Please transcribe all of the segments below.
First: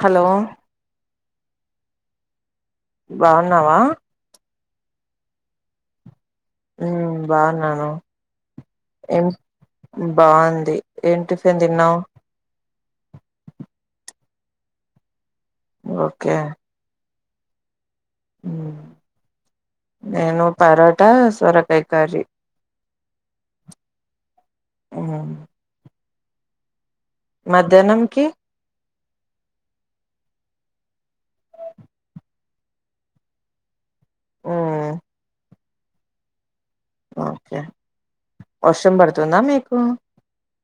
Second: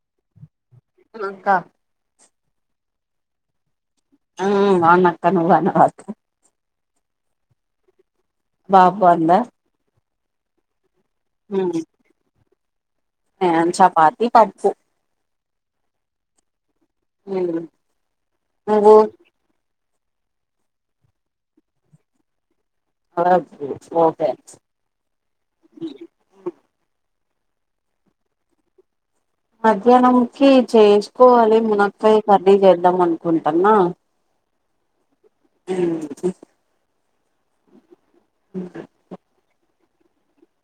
Hello hello క బాన్నావా హ్మ్ అవునక్క నువ్ బన్నావా ఉమ్ బాగున్నాను బాబు బాందా బావుంది ఏం టిఫిన్ తిన్నావ్ నేన్ చపాతి పప్పు ఓకే మ్మ్ అగో నేను పరాట సొరకై కర్రీ పాపు ఓకే ఉ మధ్యాహ్నంకి మధ్యాహ్నంకి చేసుకోవాలి మునక్కాయ్ కర్రీ చేద్దాం అనుకుంటాన్నా ఊ ఉహు ఓకే వర్షం పడుతుందా మీకు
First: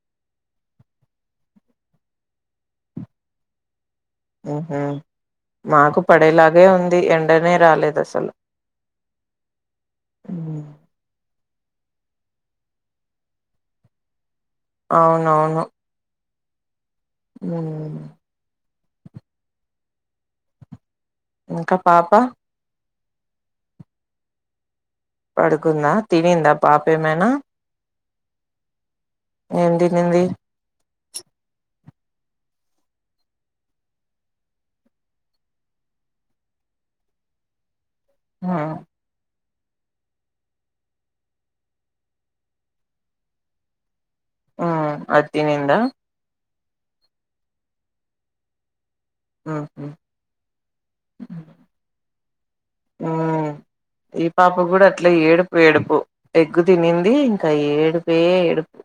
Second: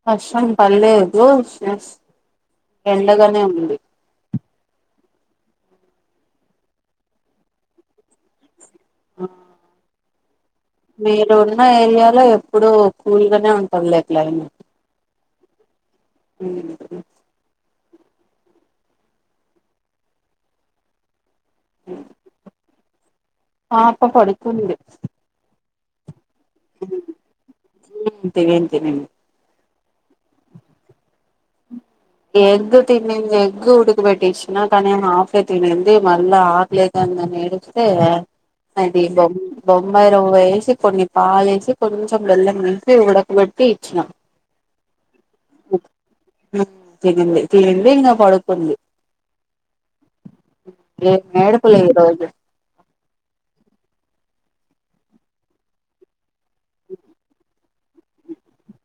వర్షం పల్లేదు ఎండగానే ఉంది ఉహూ మాకు పడేలాగే ఉంది ఎండనే రాలేద్ అసలు ఆ హ్మ్ మీరు ఉన్న ఏరియాలో ఎప్పుడు కూల్గానే ఉంటదిలే క్లైమేట్ అవునవును ఉ ఊ ఇంకా పాప పాప పడుకుంది పడుకుందా తినిందా పాప ఏమైనా ఉ తినింది తినింది ఏం తినింది ఎగ్ తినింది ఎగ్ ఉడుక పెట్టిచ్చిన కానీ హాఫే తినింది మళ్ళా ఆఫ్ వందనీ ఏడుస్తే ఆ అది బొమ్ బొంబాయి రవ్వ వేసి కొన్ని పాలేసి కొంచెం బెల్లం కలిపి ఉడకబెట్టి ఇచ్చినా ఆ అది తినిందా తినింది తినింది ఇంకా పడుకుంది ఆహా ఏం ఏడ్పులే ఈరోజు ఉ ఈ పాప కూడా అట్లే ఏడుపు ఏడుపు ఎగ్గు తినింది ఇంకా ఏడుపే ఏడుపు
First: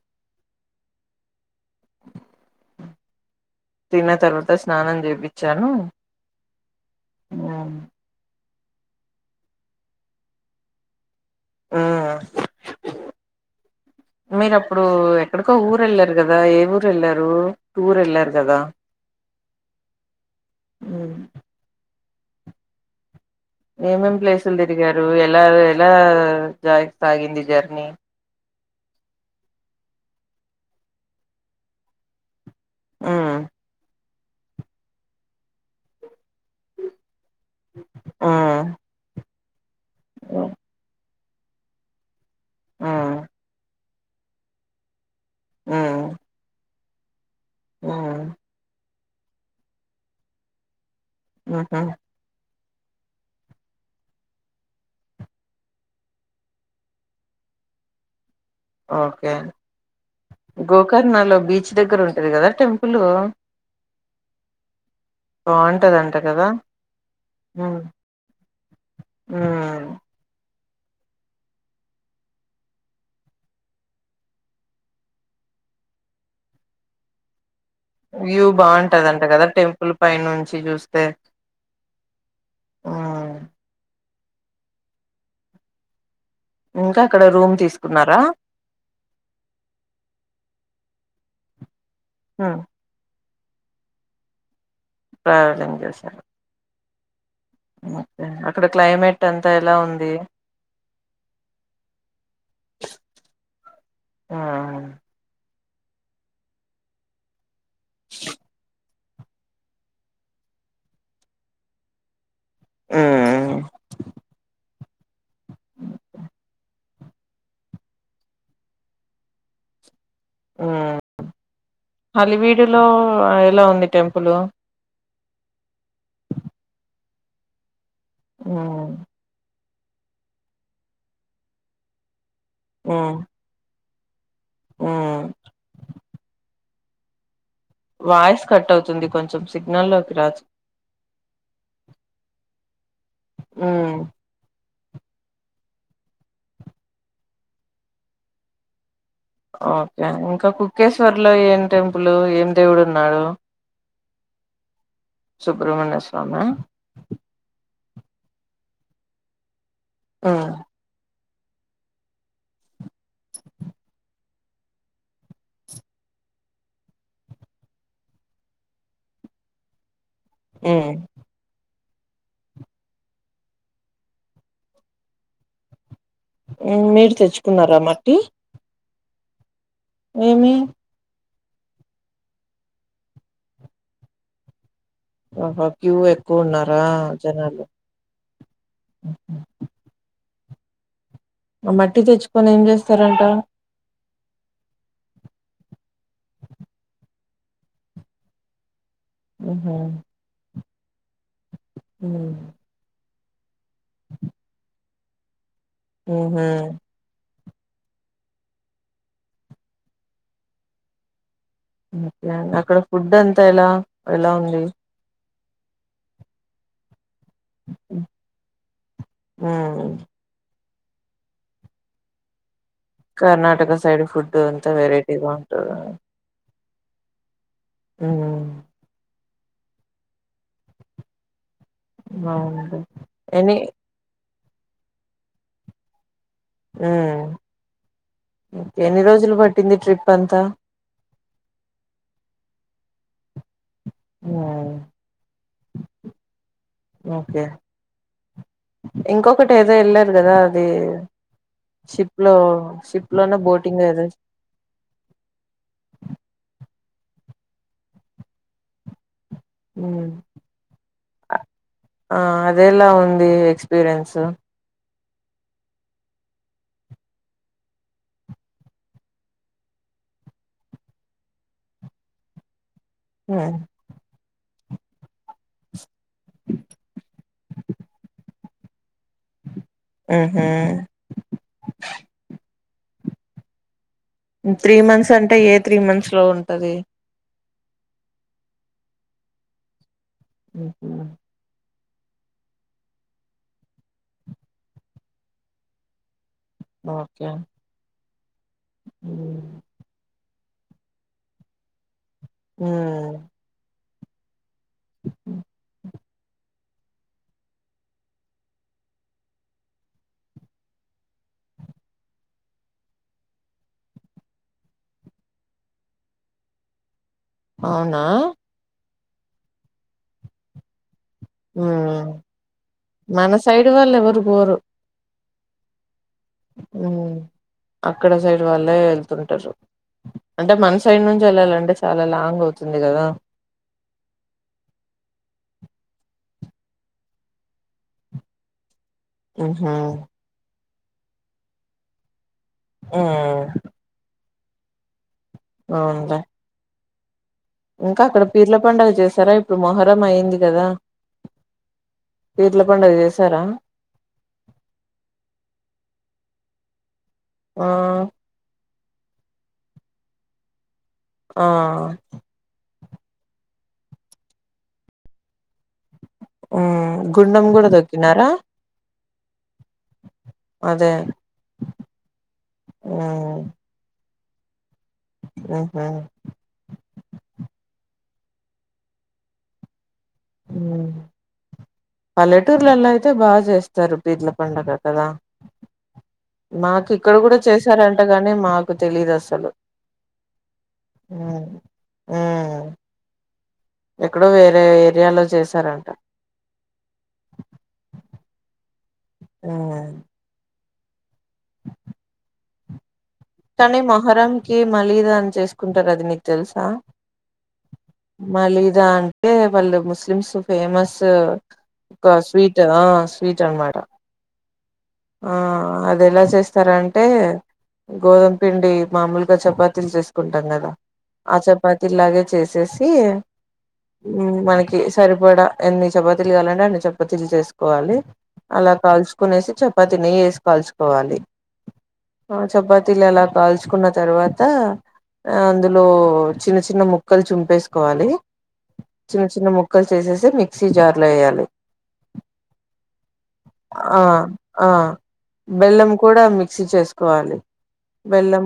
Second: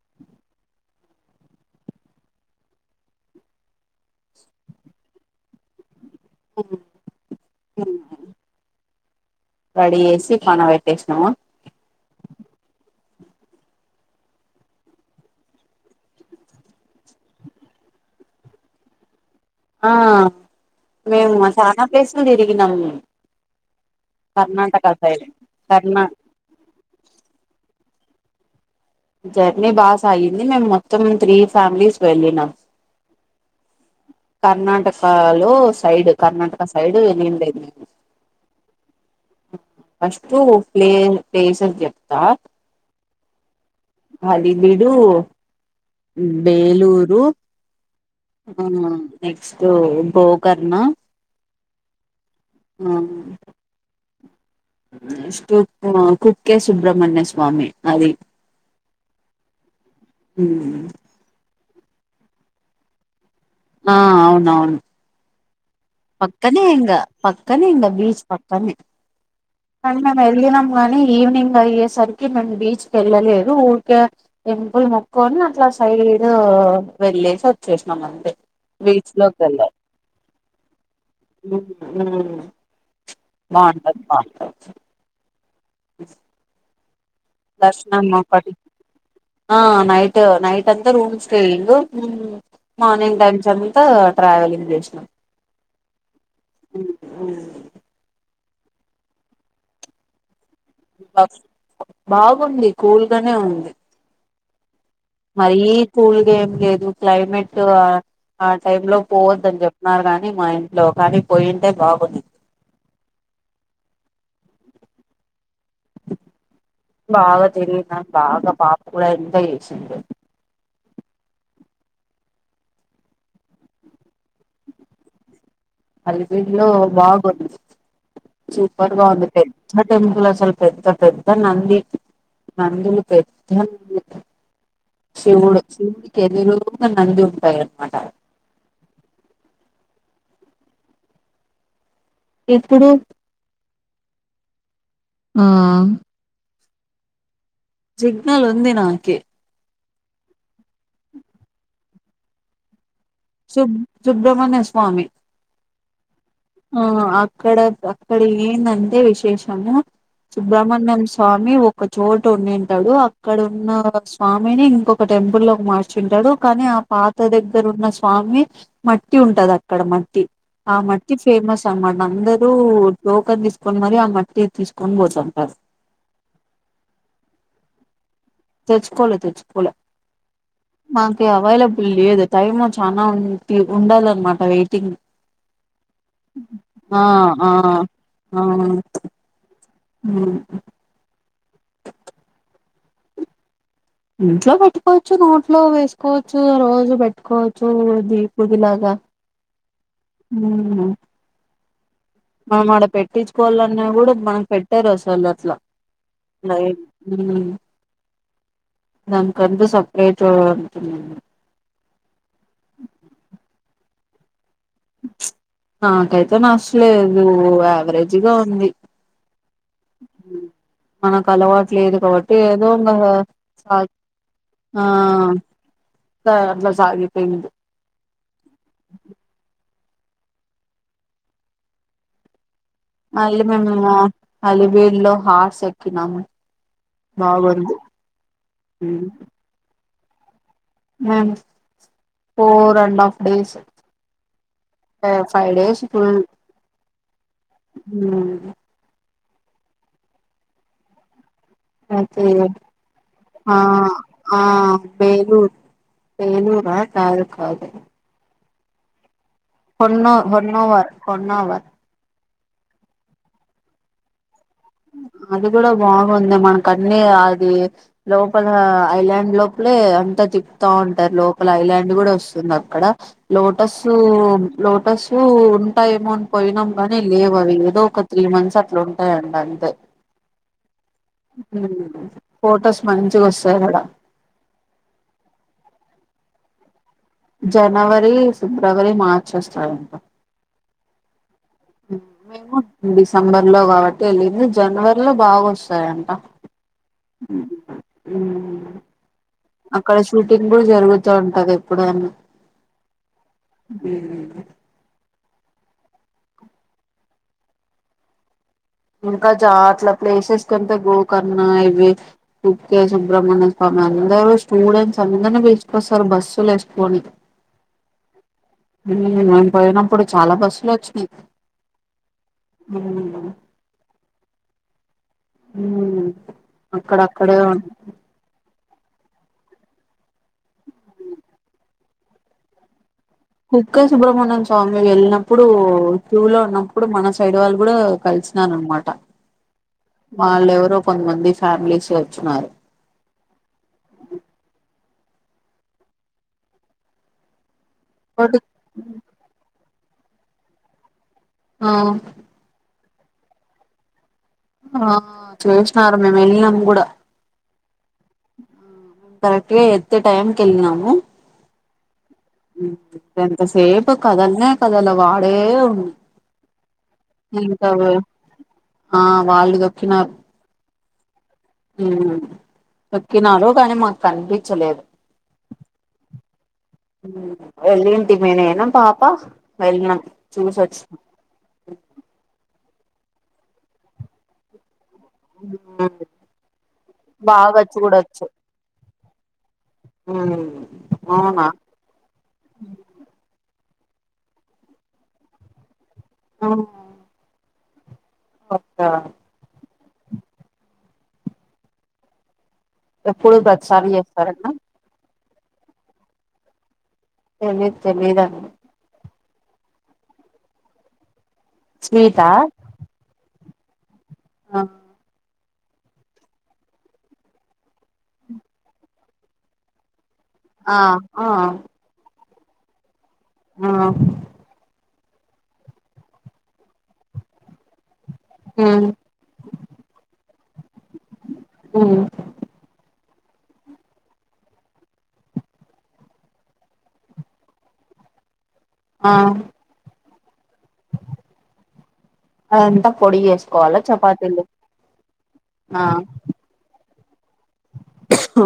తిన్న తర్వాత స్నానం చేపించాను ఉ రెడీ చేేసి పండ పెట్టేసినావా ఆ మీరు అప్పుడు ఎక్కడికో ఊరు వెళ్ళారు కదా ఏ ఊరు వెళ్లారు టూర్ ఎళ్ళారు కదా ఆ ఉమ్ మేము చానా ప్లేసులు తిరిగినమ్ ఏమేం ప్లేసులు తిరిగారు ఎలా ఎలా కర్ణా జా సాగింది జర్నీ జర్నీ బాగా సాగింది మేము మొత్తం త్రీ ఫ్యామిలీస్ వెళ్ళినం ఉమ్ కర్ణాటకలో సైడు కర్ణాటక సైడ్ ఎల్లి ఉండే ఉమ్ ఫస్ట్ ప్లే నేను ప్లేసులు చెప్తా ఆ హాలిబీడు ఉమ్ బేలూరు ఉమ్ ఆ నెక్స్ట్ గోకర్ణ ఆహ ఆ కుక్కే సుబ్రహ్మణ్యస్వామి అది ఓకే గోకర్ణలో బీచ్ దగ్గర ఉంటాది కదా టెంపులు ఆ అవునవును బావుంటాద పక్కనే ఇంగా పక్కనే ఇంగా బీచ్ పక్కనే ఉమ్ అం మేము వెళ్ళినాం గానీ ఈవినింగ్ అయ్యేసరికి మేము బీచ్కి వెళ్ళలేదు ఊరికే టెంపుల్ మొక్కొని అట్లా సైడ్ వెళ్లేేసి వ చేసినాం అంతే వీట్స్ లోకి వెళ్ళాలి ఉలిపాయ నుంచి చూస్తే ఉ ఉమ్ బావుంటాది బాంటాది ఇంకా అక్కడ రూమ్ దర్శన మా తీసుకున్నారా పడి ఆ నైట్ నైట్ అంతా రూమ్స్ కెళ్లిండు హ్మ్మ్ ఉమ్ మార్నింగ్ టైమ్స్ అంతా ట్రావెలింగ్ చేసినం ప్రయోగం చేసినారు ఉ ఓకే అక్కడ క్లైమేట్ అంతా ఎలా ఉంది బాగుంది కూల్గానే ఉంది ఆ మరీ కూల్గా ఏం లేదు క్లైమేట్ ఆ ఆ టైం లో పోవద్దని చెప్తున్నారు గాని మా ఇంట్లో కానీ పోయింటే బాగుంది హ్మ్ బాగా తినింద బాగా పాప కూడా అంతే చేసింది హలివీడులో ఎలా ఉంది టెంపులు అలిపిరి లో బాగుంది ఉమ్ సూపర్ గా ఉంది టెంపుల్ పెద్ద టెంపుల్ అసలు పెద్ద పెద్ద నంది నందులు ఉమ్ పెద్ద న్ ఉమ్ శివుడు శివుడికి ఎదురుంగా నంది ఉంటాయం వాయిస్ కట్ అవుతుంది కొంచెం సిగ్నల్లోకి రాజ్ ఇప్పుడు హ్మ్ హ్మ్మ్ సిగ్నల్ ఉంది నాకే ఓకే ఇంకా కుక్కేశ్వర్ లో ఏం టెంపులు ఏం దేవుడు ఉన్నాడు సుబ్ సుబ్రమణ్య స్వామి సుబ్రహ్మణ్య స్వామి ఆ అక్కడ అక్కడ ఏందంటే విశేషము ఉమ్ సుబ్రహ్మణ్యం స స్వామి ఒక చోటు ఉండివుంటాడు అక్కడ ఉన్న స్వామిని ఇంకొక టెంపుల్ లోకి మార్చ చింటడు కానీ ఆ పాత దగ్గర ఉన్న స స్వామి మట్టి ఉంటది అక్కడ మట్టి ఆ ఉమ్ మట్టి ఫేమస్ అన్ మన్ అందరు టోకెన్ తీసుకొని మరి ఆ మట్టి తీసుకొని పోతుంటారు మీరు తెచ్చుకున్నారా మట్టి తెచ్చుకోలే తెచ్చుకోలే ఏమి మాకు అవైలబుల్ లేదు టైమ్ చనా ఉ ఉండాలన్నమాట వెయిటింగ్ ఆహా క్యూ ఎక్కువ ఉన్నారా ఆ ఆ జనాలు అవును ఉమ్ అ మట్టి తెచ్చుకొని ఏం చేస్తారంట ఇంట్లో పెట్టుకోవచ్చు నోట్లో వేసుకోవచ్చు రోజు పెట్టుకోవచ్చు విబూదిలాగా ఉహు ఉహ్మ్ ఉ మనం ఆడ పెట్టించుకోవాలన్న కూడా మనం పెట్టరు అసలు అట్లా ఉహు ఉ దానికంటూ సపరేట్ ఉంటుందండి ఓకే అక్కడ ఫుడ్ అంతా ఎల ఎలా ఉంది చ్ ఆ నచ్చ లేదు యావరేజ్గా ఉంది ఉమ్ మనకు అలవాటు లేదు కాబట్టి ఏదో ఉంగా కర్ణాటక సైడ్ ఫుడ్ అంతా ఆ వెరైటీగా ఉంటదా త అట్లా సాగిపోయింది ఆహా బాగుంది మళ్ళీ ఎన్ని మేము అలివీర్ లో హార్స్ ఎక్కినాము బాగుంది ఉ ఎన్ని రోజులు పట్టింది ట్రిప్ అంతా ఉహ్మ్ ఫోర్ అండ్ హఫ్ డేస్ ఉ ఫైవ్ డేస్ ఓకే ఉహ్మ్ ఇంకొకటి ఏదో ఎళ్ళారు గదా అది షిప్ లో అయితే షిప్ లోనే ఆ బోటింగ్ ఏదో ఆ బేలూరు బేలూరా కాదు కాదు ఉమ్ కొన్నో హోన్నోవర్ కొన్నోవర్ ఆ అదేలా ఉంది ఎక్స్పీరియన్సు అది గుడా బాగుంది మనకు అన్నీ అది లోపల ఐలాండ్ లోపలే అంతా తిప్తా ఉంటరు లోపల ఐలాండ్ కూడా వస్తుంది అక్కడ హ్మ్ లోటస్ లోటస్ ఉంటాయమో అని పోయినాం గానీ లేవు అవి ఏదో త్రీ మంత్స్ అట్లా ఉంటాయంట అంతే ఉహూ ఉ ఫొటోస్ మంచిగా వస్తాయి అడ త్రీ మంత్స్ అంటే ఏ త్రీ మంత్స్ లో ఉంటది జనవరి ఫిబ్రవరి మార్చి వస్తాయంట ఉహు మేము డిసెంబర్ లో కాబట్టి వెళ్ళింది జనవరి లో బాగా వస్తాయంట ఓకే ఉమ్ అక్కడ షూటింగ్ గుడా జరుగుతా ఉంటది ఎప్పుడైన ఉ ఉహు ఉ ఇంకా చా అట్ల ప్లేసెస్ కంటే గోకర్ణ ఇవి కుకే సుబ్రహ్మణ్య స్వామి అందరు స్టూడెంట్స్ అందరినీ పిలుచుకొస్తారు బస్సులు ఎసుకొని అవునా ఉహ్మ్ మేం పోయినప్పుడు చాలా బస్సులు వచ్చినయి ఉ మన సైడ్ వాళ్ళు ఎవరు పోరు ఉ ఉమ్ అక్కడక్కడే అక్కడ సైడ్ వాళ్ళే వెళ్తుంటారు అంటే మన సైడ్ నుంచి వెళ్ళాలంటే చాలా లాంగ్ అవుతుంది కదా కుకే సుబ్రహమణ్యం స్వామి వెళ్ళినప్పుడు ట్యూ లో ఉన్నప్పుడు మన సైడ్ వాళ్ళు కూడా కలిసి అన్నమాట ఆహా వాళ్ళు ఎవరో కొంతమంది ఫ్యామిలీస్ వచ్చిన్నారు ఉమ్మ్ అవునులే ఇంకా అక్కడ బట్ పీర్ల పడుగ చేసారా ఇప్పుడు మొహరం అయ్యింది కదా ఆ పీర్ల పండుగ చేశారా ఆ చేసినారు మేము వెళ్ళినాం కూడా ఆ కరెక్ట్గా ఎత్తే టైంకి వెళ్ళినాము ఆ ఎంత సేపు కథల్ని కదల అవి ఆడే ఉ ఉమ్మ్ గుండం కూడా తొక్కినారా ఆ వాళ్ళు తొక్కినారు అదే ఉమ్మ్ హ్మ్ తక్కినారు కానీ మాకు కనిపించలేదు ఉహు వెళ్ళంటి ఇంగ నేను పాప వెళ్ళినం చూసి హ్మ్ వచ్చినం పల్లెటూర్లలో అయితే బాగా చేస్తారు పీర్ల పండగ కదా [inaudible] మాకు ఇక్కడ కూడా బాగా చూడొచ్చు చేసారంటగాని మాకు తెలీదు అసలు ఉమ్మ్ అవునా ఉమ్మ్ ఎక్కడో వేరే ఏరియాలో చేసారంట ఆ పక్క ఆ ఎప్పుడు కానీ ప్రతిసారి మొహరం చేస్తారన్నా కి మలీదా అని చేసుకుంటారు అది నీకు తెలుసా తెలీదు తెలీదండి మలీ దా అంటే వాళ్ళు ముస్లిమ్స్ ఫేమస్ ఒక స్వీటా స్వీట్ ఆ స్వీట్ అన్నమాట ఆ ఆ అది ఎలా చేస్తారు అంటే గోధుమ పిండి మామూలుగా చపాతీలు చేస్త కుంటాం కదా ఆ చపాతి ఇలాగే చేసేసి ఉమ్మ్ మనకి సరిపడా ఎన్ని చపాతీలు కావాలంటే అన్ని చపాతీలు చేసుకోవాలి అలా ఉమ్ కాల్చుకునేసి చ తిని నెయ్యి వేసి కాల్చుకోవాలి ఉమ్ ఆ చపాతీలు అలా కాల్చుకున్న తర్వాత అందులో చిన్న చిన్న ముక్కలు చుంపేసుకోవాలి ఆ చిన్న చిన్న ముక్కలు చేసేసి మిక్సీ జార్లో వేయాలి అదంతా పొడి వేసుకోవాలా ఆ చపాతీలు ఆ ఆ బెల్లం కూడా మిక్సీ చేసుకోవాలి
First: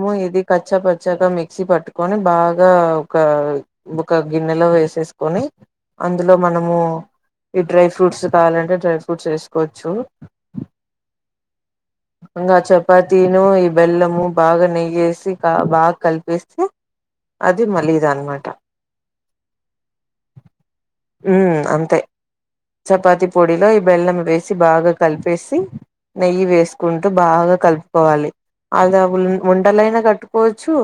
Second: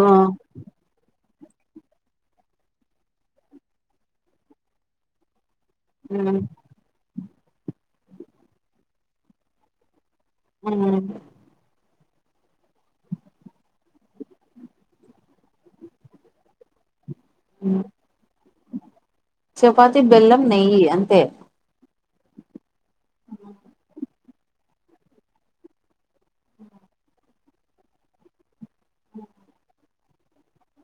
ఆ ఇది కచ్చ పచ్చగా మిక్సీ పట్టుకొని బాగా ఒక ఒక గిన్నెలో వేసేసు కొని అందులో ఉమ్ మనము ఈ డ్రై ఫ్రూట్స్ కావాలంటే డ్రై ఫ్రూట్స్ వేసుకోవచ్చు ఉమ్ ఇంకా చపాతీను ఈ బెల్లము బాగా నెయ్యేసి క బా కలిపేస్తె ఆ అది ఉమ్ మలీద అన్మాట చపాతి బెల్లం నెయ్యి అంతే హ్మ్ అంత్ చపాతి పొడిలో ఈ బెల్లం వేసి బాగా కలిపేసి నెయ్యి వేసుకుంటూ బాగా కలుపుకోవాలి అలా వున్ వుండలయినా పోచ్చు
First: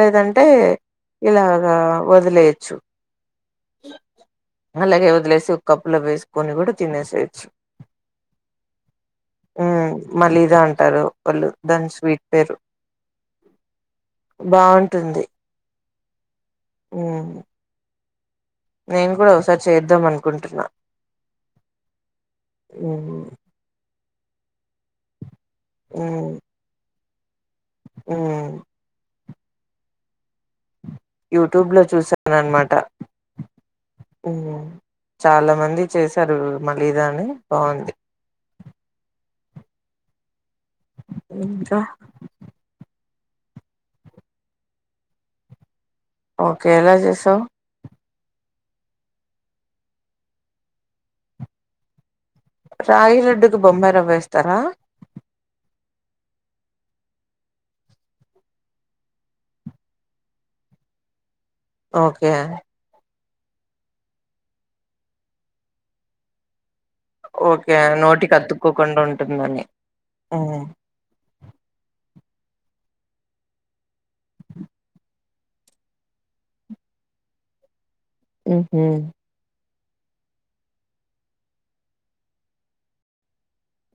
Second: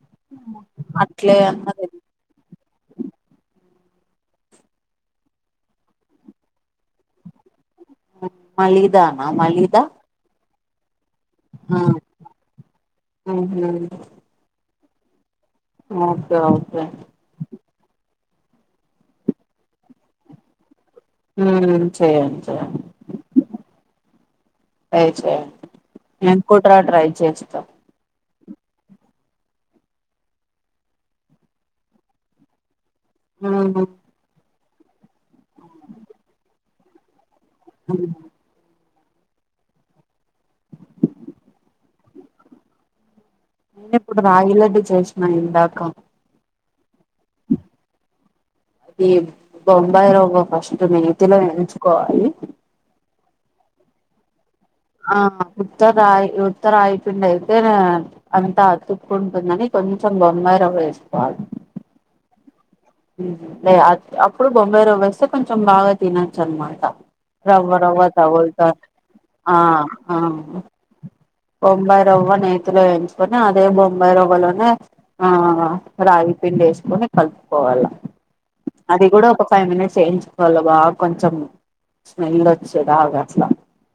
లేదంటే అట్లే ఇలాగా అన్నది వదిలేయచ్చు అలాగే వదిలేసి ఒక కప్పులో వేసుకొని కూడా తినేసేయొచ్చు మలిదానా మలిదా హ్మ్ మలీదా అంటారు వాళ్ళు దాన్ స్వీట్ పేరు ఉహు బాగుంటుంది [inaudible] మేం కూడా ఒకసారి చేద్దాం అనుకుంటున్నా హ్మ్ చెయండి చేయండి హ్మ్ ట్రై చేయండి నేన్ కూడా ట్రై చేస్ ఒ యూట్యూబ్ లో చూసానన్మాట హ్మ్ హు ఒ చాలా మంది చేశారు మళీదా అని బాగున్ అ [inaudible] నేన్ ఇప్పుడు రాగిలడ్డి చేస్నా ఇందాక ఓకే ఎలా చేస్నవ్ అది బొంబాయి రవ్వ ఫస్ట్ నేతిలో ఎంచుకోవాలి రాగి లడ్డుకి బొంబయి రవ్వేస్తారా ఆ ఉత్తరాయ్ ఉత్త రాయ్ పిండి అయితే అంతా అతుక్కుంటుందని కొంచెం బొమ్బాయ్ రవ్వ వేస్తా ఓకే అప్పుడు బొంబై రవెస్తే కొంచెం బాగా తినొచ్చు అన్మాట ఓకే. రవ్వ రవ్వ నోటికి తగులుతావున్ అతుక్కోకుండా ఆ ఉంటుందని. ఆ హ్మ్. బొంబాయి రవ్వ నేతిలో వేయించుకొని అదే బొంబాయి రవ్వలోనే ఆ రాగి పిండి యెస్కొని కలుపుకోవాల హుహు. అది కూడా ఒక్ ఫైవ్ మినిట్స్ వేయించుకోవాల బా కొంచెం స్మెల్ వచ్చేదాగా అట్లా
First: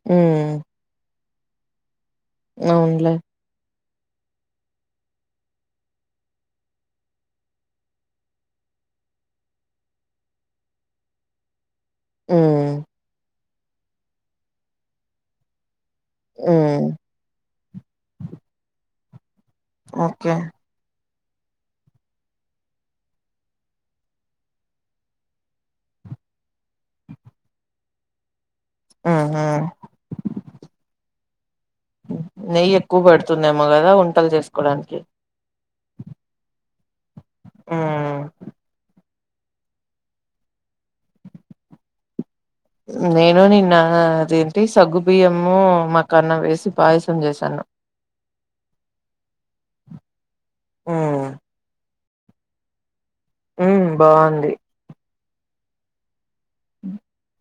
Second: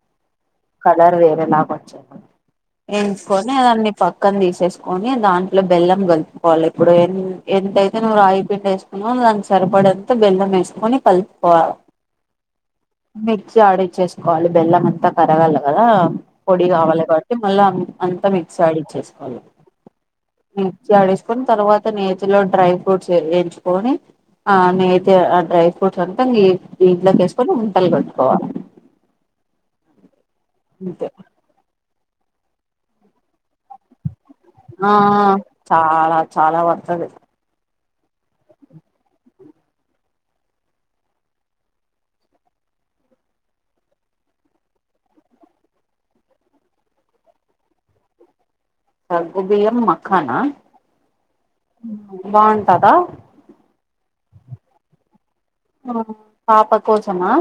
హ్మ్ కలర్ వేరేలాగా వచేను అవునులే. ఏమ్స్ కొని అన్ని పక్కన తీసేసుకొని దాంట్లో బెల్లం కలుపుకోవాలి ఇప్పుడు ఎ ఎంతైతే నువ్ పిండి వేసుకున్నావొ దానికి సరిపడేంత బెల్లం వేసుకొని కలుపుకోవాల హ్మ్ మిక్సీ ఆడిచ్చేసుకోవాలి బెల్లం అంతా కరగాలి కదా పొడి ఉమ్ కావాలి కాబట్ మళ్ళా అంతా మిక్స్ ఆడిచ్చేసుకోవాలి ఓకే మిక్సీ ఆడేసుకొని తర్వాత నేచిలో డ్రై ఫ్రూట్స్ ఎంచుకొని ఆ నే అయితే ఆ డ్రై ఫ్రూట్స్ అంతా ఇ ఇ దీంట్లకెస్కొని ఉండలు కట్టుకోవాలి హ్మ్ హు [unintelligible] నెయ్యి ఎక్కువ పడుతుందేమ్మో కదా ఉంట చేస్ ఆ చాలా చాలా వర్తది ఉమ్ నేను నిన్న అదేంటి సగ్గు బియ్యము మాకాన్న వేసి పాయసం చేశాను ఆ సగ్గుబియ్యం మఖానా ఉమ్ బాగుంటుందా ఉమ్ బాగుంది ఆ పాప కోసమా